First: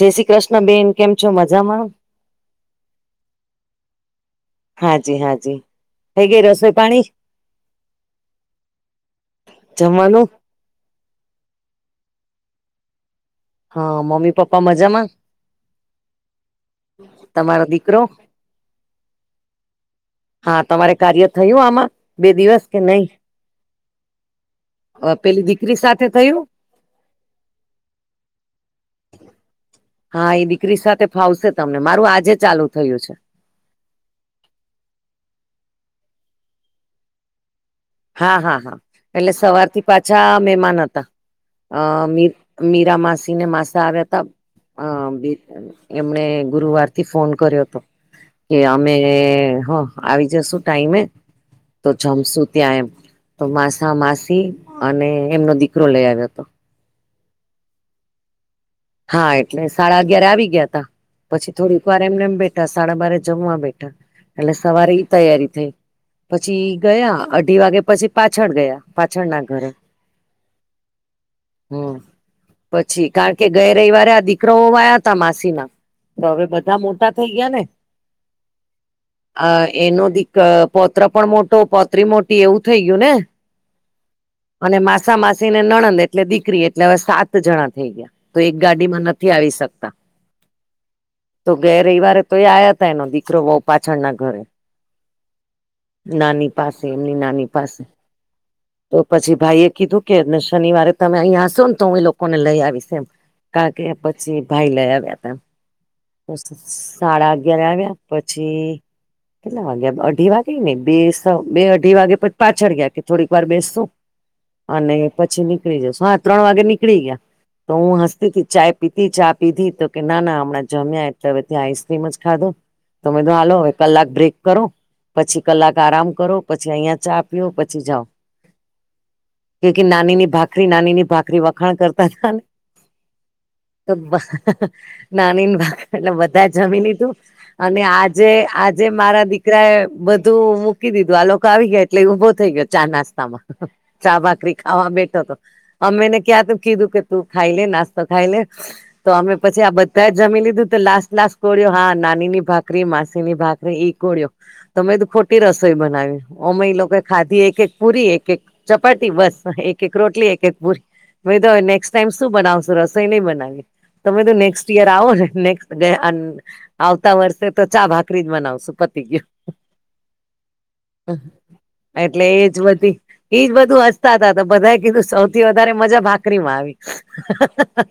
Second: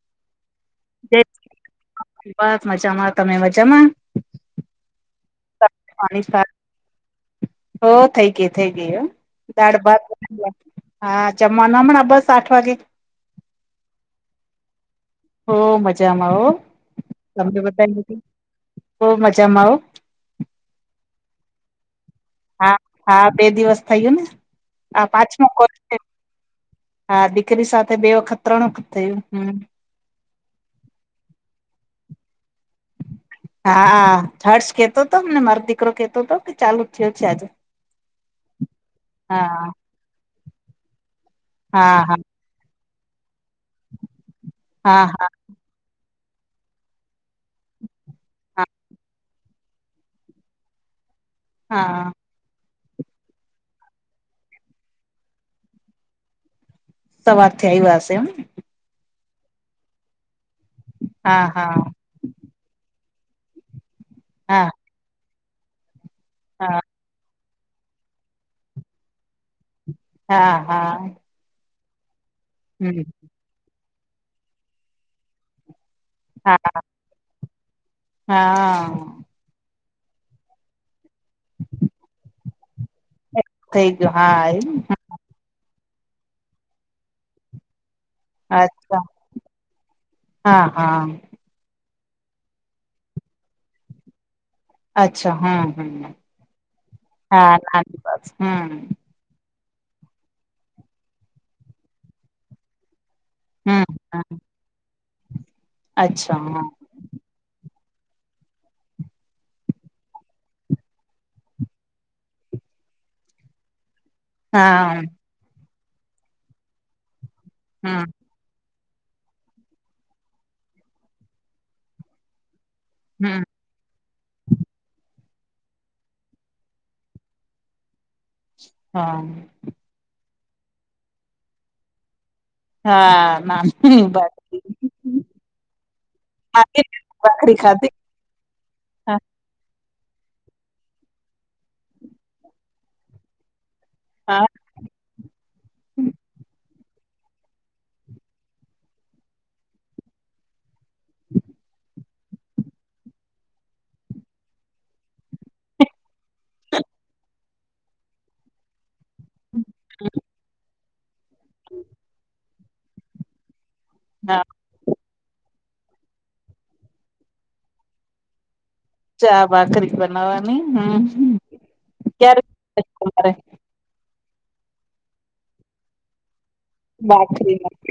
જય શ્રી કૃષ્ણબેન. જ બસ મજામાં. તમે મજામાં? હાજી હા જ હે ગ રસોઈ પાણી હ થઈ ગય થઈ ગય હ દાળભાત જમવાનું હા ચમવા [unintelligible] નામણા બસ આઠ વાગે હા મમ્મી પપ્પા મજામાં હો મજામાં આવ તમને તમારો બતા દીકરો નથી હો મજામાં આવ હા તમારે કાર્ય થયું આમાં બે દિવસ હા કે નહી હા બે દિવસ થયું ને આ પેલી પાંચમો કોલ દીકરી છે સાથે થયું હા દીકરી સાથે બે વખત ત્રણ વખત થયું હમ. હા એ દીકરી સાથે ફાવશે તમને મારું આજે ચાલુ થયું છે. હા હર્ષ કેતો હતો ને મારો દીકરો કેતો હતો કે ચાલુ જ થયો છે આજે. હા હા હા એટલે હા સવારથી પાછા મહેમાન હતા અ હા હા [unintelligible] મીરા માસી ને માસા આવ્યા હતા. હા [unintelligible] એમણે ગુરુવારથી ફોન કર્યો હતો કે હા અમે હ. આવી જસું ટાઈમે તો હા જમશું. ત્યાં એમ તો માસા માસી અને એમનો દીકરો લઈ આવ્યો હતો. સવારથી આવ્યા હશે એમ! હા એટલે સાડા અગિયારે આવી ગયા તા હા પછી હા થોડીક વાર એમનેમ બેઠા. સાડા બારે જમવા બેઠા એટલે હા સવારે ઈ તૈયારી થઈ પછી હા ઈ ગયા. [unintelligible] અઢી વાગે પછી પાછળ ગયા પાછળના ઘરે. હા હા હમ હમ પછી કારણ કે ગયા રવિવારે આ દીકરા-વહું આયા હતા માસીના. તો હવે હા બધા મોટા થઈ ગયા ને! હા આ એનો દીક પોત્ર પણ મોટો પોત્રી મોટી એવું થઈ ગયું ને! થઇ ગયો હા એ. [unintelligible] માસી ને નણંદ એટલે દીકરી એટલે હવે સાત જણા થઈ ગયા. તો એક અચ્છા ગાડીમાં નથી આવી શકતા. હા હા તો ગયે રવિવારે તો એ આયા હતા એનો દીકરો-વહુ પાછળના ઘરે. અચ્છા હમ નાની પાસે એમની હમ નાની હા પાસે. બસ હમ પછી ભાઈ એ કીધું કે શનિવારે તમે અહીંયા હશો ને તો હું એ લોકોને લઈ આવીશ એમ. કારણકે હમ પછી ભાઈ લઈ આવ્યા તા. અચ્છા હા સાડા અગયારે આવ્યા પછી કેટલા વાગ્યા અઢી વાગે ને બે બે અઢી વાગે પછી પાછળ ગયા કે થોડીક વાર બેસું. અને હા પછી નીકળી જશું હા ત્રણ વાગે નીકળી ગયા તો હમ હું હસતીતી ચાય પીધી ચા પીધી તો કે ના ના હમણાં જમ્યા એટલે હવે ત્યા આઈસક્રીમ જ ખાધો. તો મેં કીધું હમ હાલો હવે કલાક બ્રેક. કરો પછી કલાક આરામ કરો, પછી અહિયાં ચા પીઓ, પછી જાઓ. હા કે કે નાનીની ભાખરી નાનીની ભાખરી વખાણ કરતા હતા ને. હા મામ તો નાનીનિ ભાખરી એટલે બધા જમી લીધું ભાખરી અને ખાધી આજ જે આજે હા મારા દીકરાએ બધું મૂકી દીધું આ લોકો આવી ગયા એટલે ઈ ઊભો થઈ ગયો ચા નાસ્તામાં. ચા હા ભાખરી ખાવા બેઠો તો અમે એને ક્યારનું કીધું કે તું ખાઈ લે નાસ્તો ખાઈ લે. તો અમે પછી આ બધા જમી લીધું તો લાસ્ટ લાસ્ટ કોળિઓ હા નાનીની ભાખરી માસીની ભાખરી ઇ કોળીયો તો મે કીધું ખોટી રસોઈ બનાવી. ઓમેય એ લોકોએ ખાધી એક એક પુરી એક-એક ચપાટી બસ, એક-એક રોટલી એક-એક પૂરી. મે કીધું હવે નેક્સ્ટ ટાઈમ શું બનાવશો રસોઈ નઈ બનાવીએ તો મેં કીધું [unintelligible] યર આવોને નેક્સ્ટ, આવતા વર્ષે તો ચા-ભાખરી જ બનાવશું. પતી ચા ભાખરી જ બનાવવાની ગયું હમ. એટલે ક્યારે એજ બધી તમારે ઈજ બધું [unintelligible] [unintelligible] બધાએ કીધું સૌથી વધારે મજા ભાખરીમાં ભાખરી આવી.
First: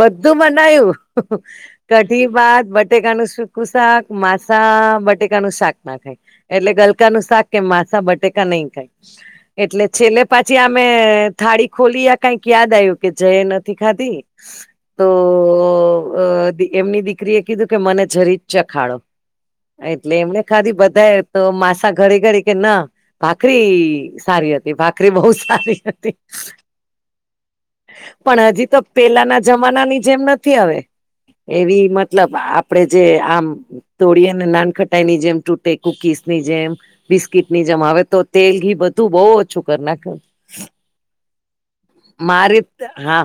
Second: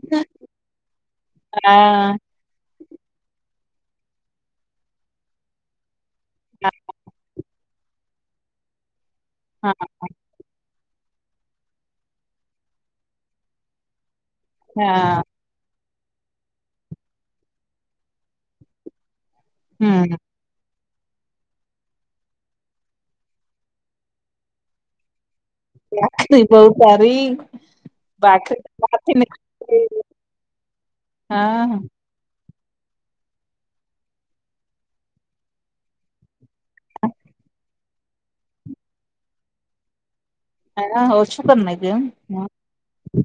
બધું બનાયું હા કઢી-ભાત બટાકાનું [unintelligible] કુ શાક માસા બટેકા નું શાક ના ખાય. એટલે ગલકા નું શાક કે માસા બટેકા નહી ખાય હા એટલે છેલ્લે પછી અમે થાળી ખોલી આ કઈક યાદ આવ્યું કે [unintelligible] નથી ખાધી. તો હા. એમની દીકરી એ કીધું કે મને જરી ચખાડો હમ એટલે એમને ખાધી બધાએ તો માસા ઘડી ઘડી કે ના ભાખરી સારી હતી ભાખરી બહુ સારી હતી [inaudible] બહુ સારી. પણ હજી તો ભાખરી પેલાના જમાના ની જેમ હવે હા એવી મ મતલબ આપડે જે આમ તોડી અને નાન ખટાઈની જેમ તૂટે કુકીસ ની જેમ બિસ્કીટ ની જેમ હવે તો તેલ ઘી બધું બહુ ઓછું કરી નાખે. [unintelligible] ઓછું કરી નાખ્યું એમ. મારે હા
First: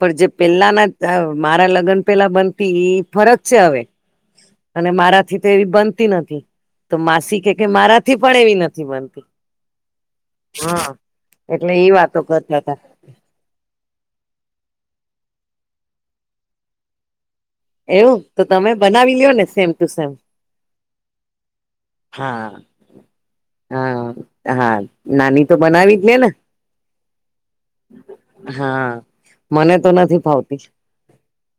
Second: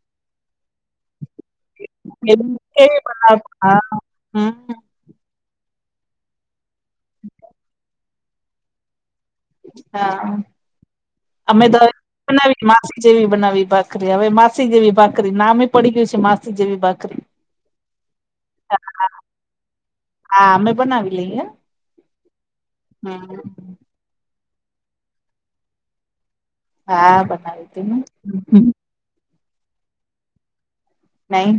પણ જે પેલાના મારા લગ્ન પેલા એમ બનતી કેવી બનાવ ફરક છે હવે. હા હમ અને મારા થી તો એવી બનતી નથી તો માસી કે કે મારા થી પણ એવી નથી બનતી. હા હા અમે તો એટલે એ વાતો કરતા બનાવી હતા માસી જેવી બનાવી ભાખરી હવે માસી જેવી ભાખરી નામે પડી ગયું છે માસી જેવી ભાખરી એવું તો તમે બનાવી લ્યો ને સેમ ટુ સેમ. હા અમે બનાવી લઈએ હા હમ હા નાની તો બનાવી જ ને. હા બનાવી [unintelligible] ને. હા મને તો નથી ફાવતી. નહી.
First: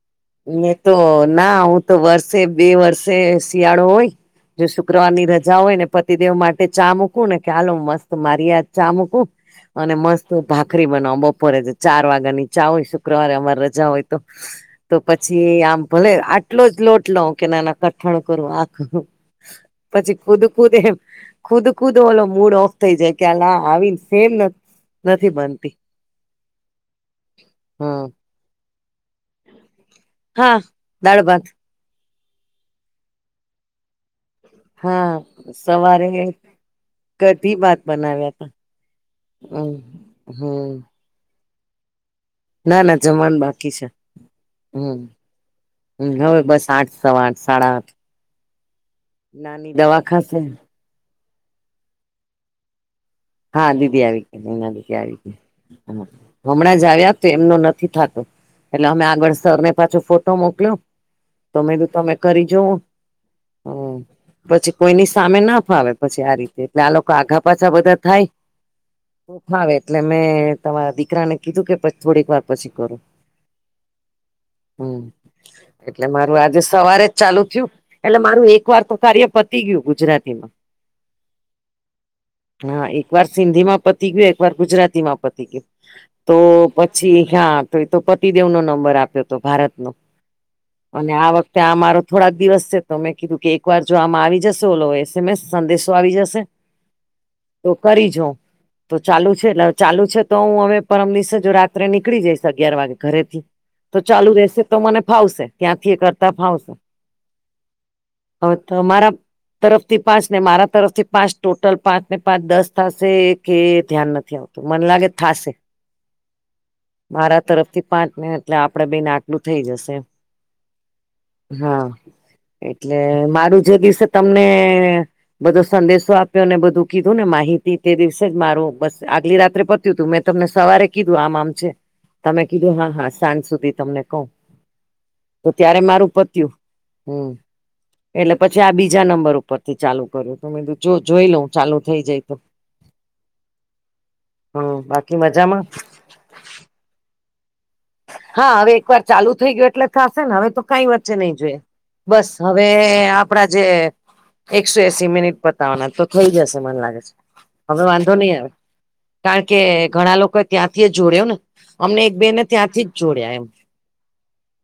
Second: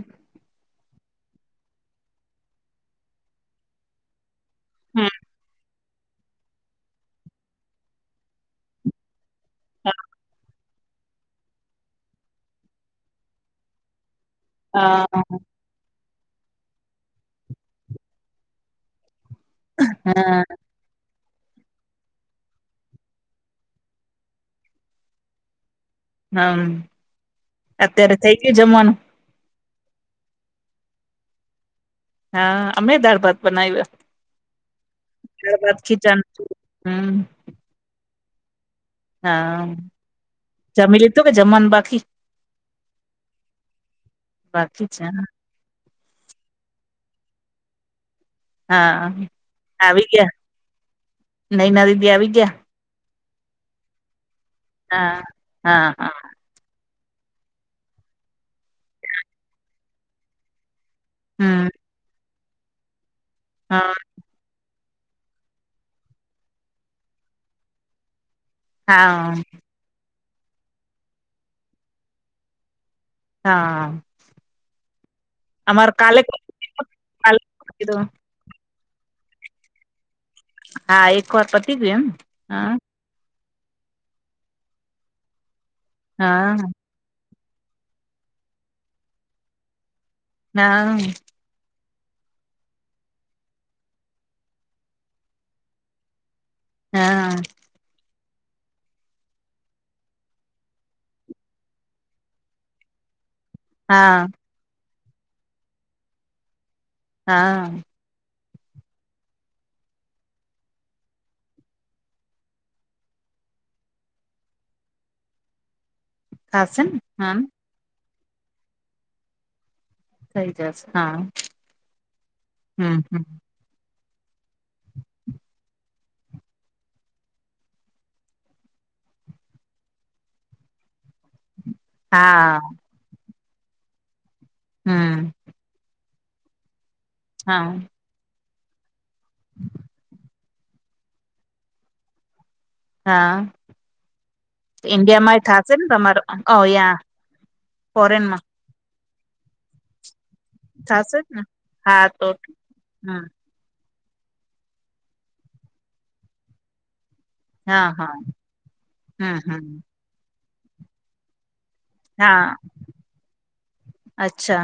મેં તો ના હું તો વર્ષે બે વર્ષે શિયાળો હોય. જો શુક્રવાર ની રજા હોય ને પતિદેવ માટે ચા મૂકવું ને કે હાલો મસ્ત મારી [unintelligible] ચા મૂકું. અને મસ્ત ભાખરી બનવા બપોરે છે ચાર વાગ્યા નીચા હોય શુક્રવારે અમારે રજા હોય. તો હા પછી ભલે આટલો જ લોટ લઉ કે નાના કઠણ કરું આ કરું પછી [unintelligible] હા ખુદ એમ ખુદ ખુદ ઓલો મૂડ ઓફ થઈ જાય કે ના આવીને સેમ નથી. નથી બનતી. હમ હ અત્યારે થઇ ગયું જમવાનું. હા દાળ ભાત. હા અમે દાળ ભાત બનાયવા. હા સવારે. ખીચાનું હમ ભા ત બનાવ્યા હતા [unintelligible] હમ. તો કે જમવાન બાકી ના ના જમાવાનું બાકી છે બાકી હમ. છે હવે બસ આઠ સવા આઠ સાડા આઠ. હા. નાની દવા ખાશે. નયના દીદી આવી ગયા. હા દીદી આવી હા ગયા. હા હા. [inaudible] હમણાં જ આવ્યા તો એમનો નથી થતો એટલે અમે આગળ સરને પાછો ફોટો મોકલ્યો. તો હમ મે કીધું તમે કરી જોવો. હા. હમ પછી કોઈની સામે ના ફાવે પછી આ રીતે ત આ લોકો આઘા પાછા બધા થાય. હા ફાવે એટલે મેં તમારા દીકરાને કીધું કે પ થોડીક વાર પછી ફોન કરે તાય હુય એટલે કાલે મારું આજે સવારે જ કાલે ચાલુ થયું કીધું. એટલે મારું એક વાર તો કાર્ય પત થય ગયું ગુજરાતી માં આ એક વાર પતી ગયા હા એકવાર હિન્દીમાં પતી ગયું એક વાર ગુજરાતી માં પતી ગયું તો હા પ જીય હા મેતો તો પતિદેવનો નંબર આપ્યો તો ભારતનો હા અને આ વખરે- ત્યાં મારો થોડાક દિવસ સે તો મેં કીધું કે એક વાર જો આમાં આવી જશો અલો એસ એમ એસ સંદેશો આવી જશે લોય અ હા [unintelligible] તો કરી જોય તો ચાલુ છે એટલે ચાલુ છે તો હું હવે પરમ દિવસે ની જો રાત્રે નીકળી જઈશ અગિયાર વાગે ઘરેથી તો હા ચાલુ રેશે તો મને ફાવશે ત્યાંથી એ કરતા ફાવશે હા [unintelligible] અવે તમારા તરફથી પાંચ ને મારા તરફથી પાંચ ટોટલ પાંચ ને પાંચ દસ થશે કે ધ્યાન નથી આવતું મને લાગે થાશે થાશે ને હા મારા તરફથી પાંચ ને એટલે આપડે બેનને આટલું થઈ જશે. થઈ જશે હા હા હમ એટલે હમ મારું જે કિસય તમને બધો સંદેશો આપ્યો ને બધું કીધું ને માહિતી તે દિવસે મારું બસ આગલી રાત્રે પત્યું તું મેં તમને સવારે કીધું આમ આમ છે. તમે કીધું હા હા સાંજ સુધી માં તમને કઉ હમ તો ત્યારે મારું પત્યું હુંય હા પસિ એટલે પછી આ બીજા નંબર ઉપરથી ચાલુ કર્યું તો એલુ જો જોઈ લઉં ચાલુ થઈ જાય તો હા હમ બાકી ઈન્ડિયામાંય મજામાં થાશે ને તમારો અવયા ફોરેનેમાં હા હવે એકવાર ચાલુ થઈ ગયું એટલે થાશેને અવે તો કઈ વચ્ચે થશે જ નઈ ને આવે હા તો બસ હવે હમ આપડા જે એકસો એસી મિનિટ પતાવાના છે તો થઈ જશે મને લાગે છે. હવે હા વાંધો હા નય આવે હમ કારણ કે હમ ઘણા લોકોએ ત્યાંથીયે જોડ્યો ને અમને એક બેનને હા ત્યાંથી જ જોડયા એમ અચ્છા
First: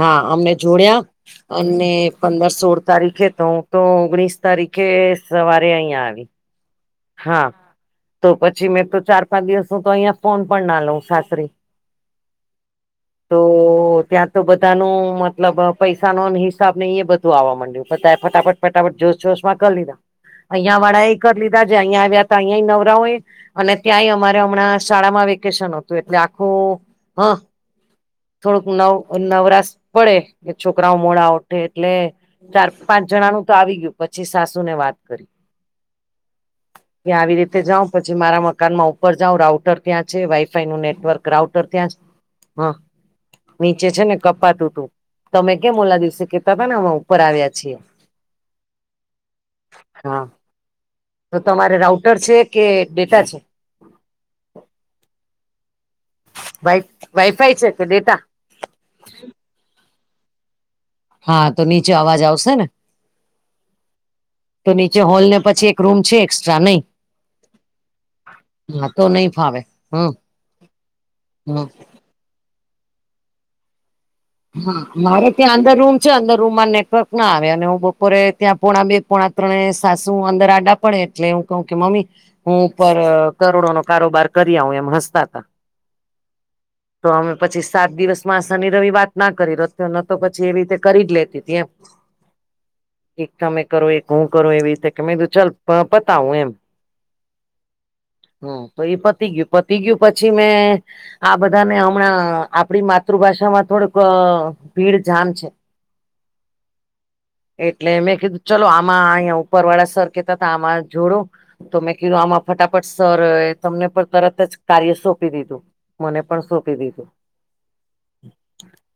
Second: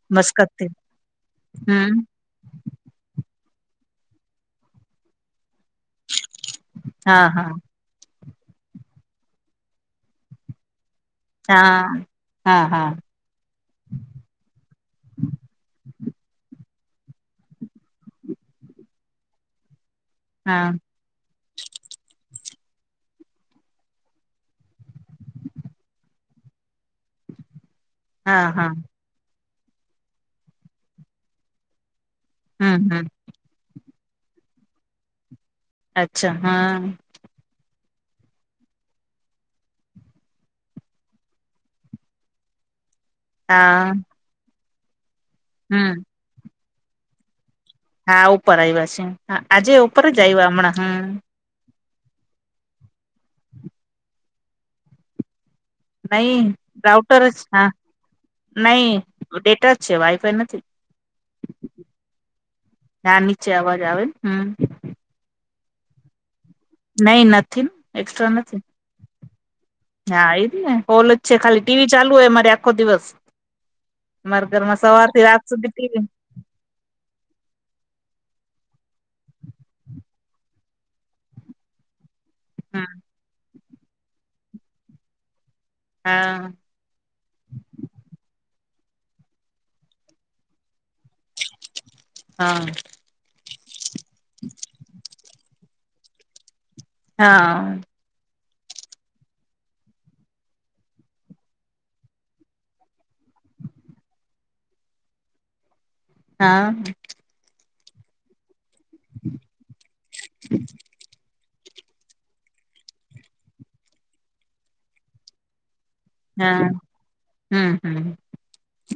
હા અમને મસ્કતથી જોડયા અને હમ પંદર સોળ તારીકે તો હું તો ઓગણીસ તારીકે સવારે અઇયાં આવી. [inaudible] હા તો પછી મેં તો ચાર પાંચ દિવસો તો અઈયાં ફોન પણ ના લઉ હાથ માં- તાય હા હા તો તો ત્યાં તો બધાનું મતલબ પૈસા નો ન હિસાબ ને એ બધું આવવા મડ્યું બધાએ ફટાફટ ફટાફટ જોશ જોશ માં કરી લીધા હા અઈયાં વાળા એ કર લીધા જે અઈયા આવ્યા તે ઈએ નવરા હોય અને ત્યાંય અમારે અમણ ના શાળામાં વેકેશન હતું એટલે આખું હ હા થોડુંક હા નવ નવરાશ પડે ડે છોકરાઓ મોડા ઉઠે એટલે ચાર હમ પાંચ હમ જાનું તો આવી ગયું પછી સાસુ ને વાત કરી અચ્છા હા ત્યાં આવી રીતે જાઉ પછી મારા મકાનનું માં ઉપર જાવ રાઉટર ત્યાં છે વાઈફાઈ નું નેટવર્ક રાઉટર ત્યાં છે હ નીચે હા છે ને કપાતૂ તુ તમે કેમ ઓલા હમ દિવસે કેતા તા ને વવ ઉપર આવ્યા છીએ. ને હા, ઉપર આયવા છે હા આજે ઉપર જ હા આયવા હમણાં હમણાં હું. તો તમારે રાઉટર છે કે ડેટા છે? નહી વાઈ રાઉટર જ વાઈફાઈ હા છે કે ડેટા નઈ ડેટા જ છે વાયફાઈ નથી. હા તો નીચે અવાજ આવશે ને હા નીચે અવાજ આવે હમ તો નીચ નીચે હોલ ને પછી એક રૂમ છે એક્સ્ટ્રા નઈ. નહી નથી, એક્સ્ટ્રા નથી. તો નઈ ફાવે. હમ હા એજ ને હોલ જ છે ખાલી હમ ટીવી ચાલુ હોય મારે આખો દિવસ. અમારા ઘરમાં હા, સવાર થી મારે રાત ત્યાં સુધી અંદર રૂમ ટીવી છે, અંદર રૂમમાં નેટવર્ક ના આવે અને હું બપોરે ત્યાં પોણા બે પોણા ત્રણે સાસુ અંદર આડા પડે એટલે હું કહું કે મમ્મી હું ઉપર હમ કરોડોનો કારોબાર કરી આવ એમ હસતા હતા. હા. તો અમે પછી સાત દિવસમાં શનિ રવિ વાત ના કરી [unintelligible] ન તો પછી એવી રીતે કરી જ લેતી હતી, એમ. હા. એક તમે કરો એક હું કરો એવી રીતે કે કીધું ચાલ પતાવું એમ. હા. હમ્મ, તો એ પતી ગયું, પતી ગયું પછી મેં આ બધા ને હમણાં આપડી માતૃભાષામાં થોડુંક અહ ભીડ જામ છે. હા. એટલે મેં કીધું ચલો આમાં અહીંયા ઉપર વાળા સર કેતા હતા આમાં જોડો તો મેં કીધું આમાં ફટાફટ સર તમને પણ તરત જ કાર્ય સોંપી દીધું. મને પણ સોપી દીધું. હમ્મ, હમ્મ.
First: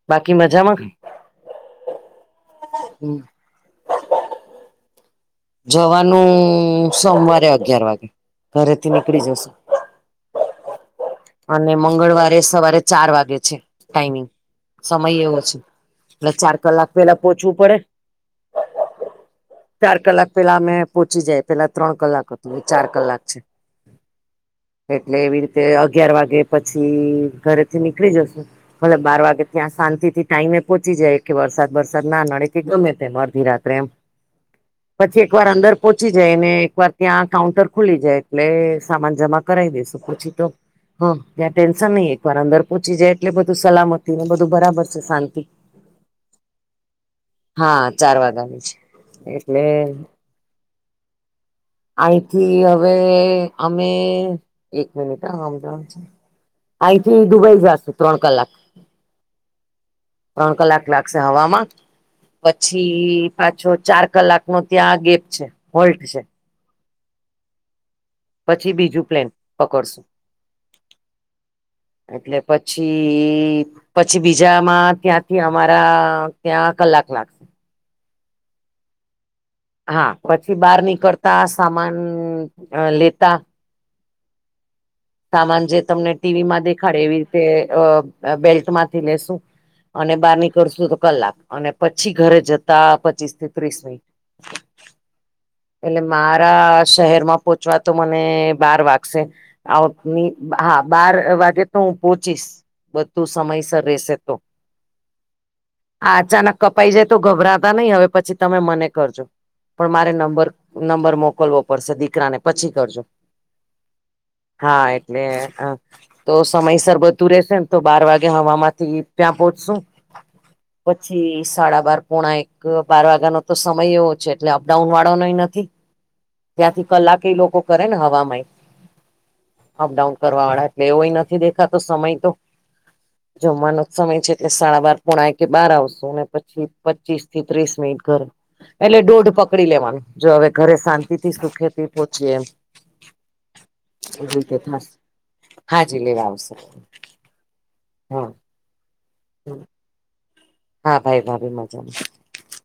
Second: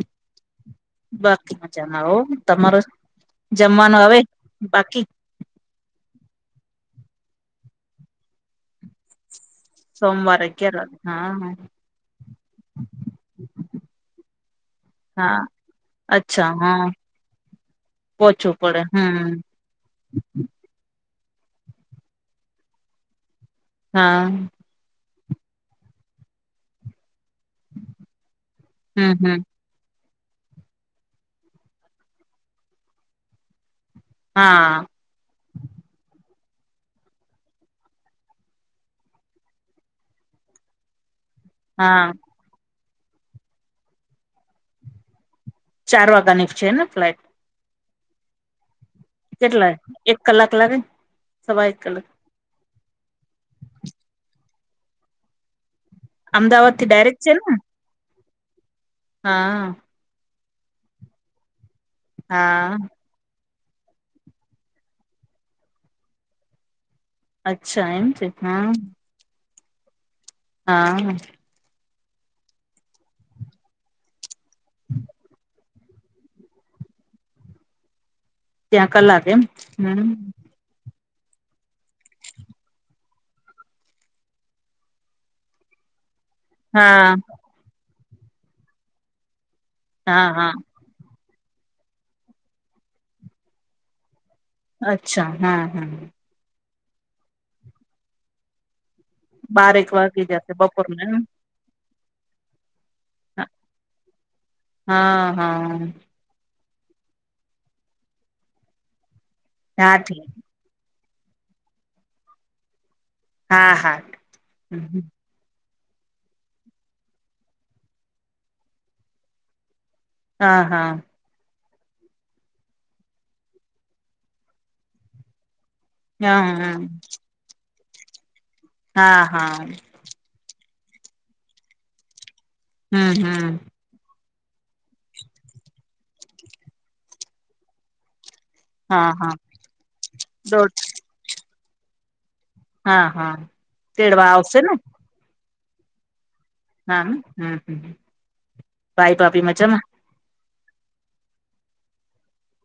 બાકી મજામાં? બાકી મજામાં હો, તમારો જમવાનું અવે બાકી? જવાનું સોમવારે અગયાર વાગે, ઘરે થી નીકળી જશુ. સોમવારે અગિયાર વાગે હા અને મંગળવારે સવારે ચાર વાગે છે ટાઈમિંગ. સમય એવો હા છે એટલે ચાર કલાક પેલા પોહોંચવું પડે પોછવું પડે, હમ્મ. ચાર કલાક પેલા અમે પોહોંચી જાય પેલા ત્રણ કલાક હતું હવે ચાર કલાક છે. હા. એટલે એવી રીતે અગિયાર વાગે પછી ઘરે થી નીકળી જશું ભલે હમ બાર હમ વાગે ત્યાં શાંતિથી ટાઈમે પહોંચી જાય કે વરસાદ બરસાદ ના નડે કે ગમે તેમ અડધી રાત્રે એમ. હા. પછી એકવાર અંદર પહોંચી જાય ને એકવાર ત્યાં કાઉન્ટર ખુલી જાય એટલે સામાન જમા કરાવી દઈશ. પછી તો ત્યાં હા ત્યાં ટેન્શન હા નઈ એક વાર અંદર પહોચી જાય એટલે બધું સલામતી ને બધું બરાબર છે શાંતિ. ચાર વાગ્યાની છે ને ફલાઈટ? હા, ચાર વાગાની છે. એટલે કેટલા એક કલાક લાગેને સવા એક કલાક? થી હવે અમે એક મીનીટ હા હમજાવું છું. અમદાવાદ થી આઈ થિ ડાયરેક્ટ છે ને દુબઈ જશુ ત્રણ કલાક. હા. ત્રણ કલાક લાગશે હવામાં હા પછી પાછો ચાર કલાક નો ત્યાં આ ગેપ છે હોલ્ડ છે. અચ્છા એમ છે હા પછી બીજું પ્લેન પકડશું. હા. એટલે પછી પછી બીજામાં ત્યાંથી અમારા ત્યાં કલાક લાગ ત્યાં કલાક એમ? હા હમ પછી બાર નીકળતા સામાન અહ લેતા સામાન જે તમને ટી વી માં દેખાડે હા એવી રીતે અહ અહ બેલ્ટમાંથી લેશું અને હા બાર હા નીકશું તો કલાક અને પછી ઘરે જતા પચીસ થી ત્રીસ મિનિટ. અચ્છા હા. હા એટલે મારા શહેરમાં પોચવા તો મને બાર વાગ શે આ અહ બારેક વાગી ની જશે હા બપોરને બાર વાગે તો હું પોચીશ બધું સમયસર રેશે તો. હા હા. આચાનક કપાઈ જાય તો ગભરાતા નઈ હવે પછી તમે મને કરજો પણ હા મારે ઠીક નંબર નંબર મોકલવો પડશે દીકરાને પછી કરજો. હા હા હા એટલે અહ તો સમયસર બધું રેશે તો બાર વાગે હવામાંથી ત્યાં પોચશું હા હા પચીસ. સાડા બાર પોણા એક બાર વાગ્યાનો તો સમય એવો છે એટલે અપડાઉન વાળો નય નથી. હા ત્યાંથી હમ કલાકે એ લોકો કરે ને હવામાંય. હા હા. ડાઉન કરવા વાળા એટલે એવોય નથી દેતા સમય તો હમ હમ જમવાનો સમય છે એટલે સાડા બાર પોણા કે બાર આવશો અને પછી પચીસ થી ત્રીસ મિનિટ ઘરે. એટલે હા દોઢ હા પકડી લેવાનું જો હવે ઘરે દોઢ શાંતિથી સુખેથી પોચી એ એમ. હા હા તેડવા એવી આવશે ને થાશે હાજી લેવા આવશે. હા હ હા હા હા. હા. ભાઈ ભાભી મજામાં? હા ભાઈ ભાભી મજામાં.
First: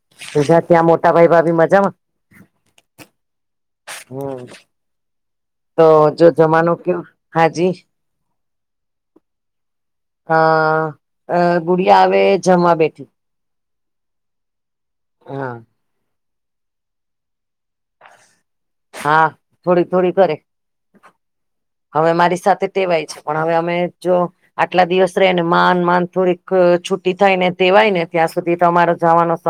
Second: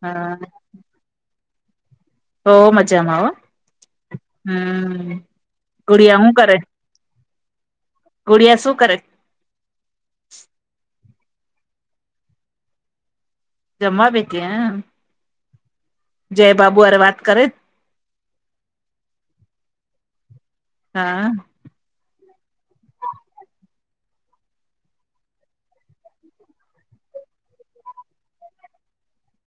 હા ગુજરાત ત્યાં મોટા ભાઈ ભાભી મજામાં? હોવ મજામાં હો હમ આ હમ્મ. તો જો જમાનો કેવું હાજી ગુડિયા શું કરે? હ અહ ગુડિયા આવે જમવા બેઠી. જમવા બેઠી એમ? હા. જય બાબુ આરે વાત કરે? હા, થોડી થોડી કરે. હા. હવે મારી સાથે ટેવાય છે પણ હવે અમે જો આટલા દિવસ રઈને માન માન થોડીક છુટી થઈને ટેવાય ને ત્યાં સુધી તમારો જાવાનો સ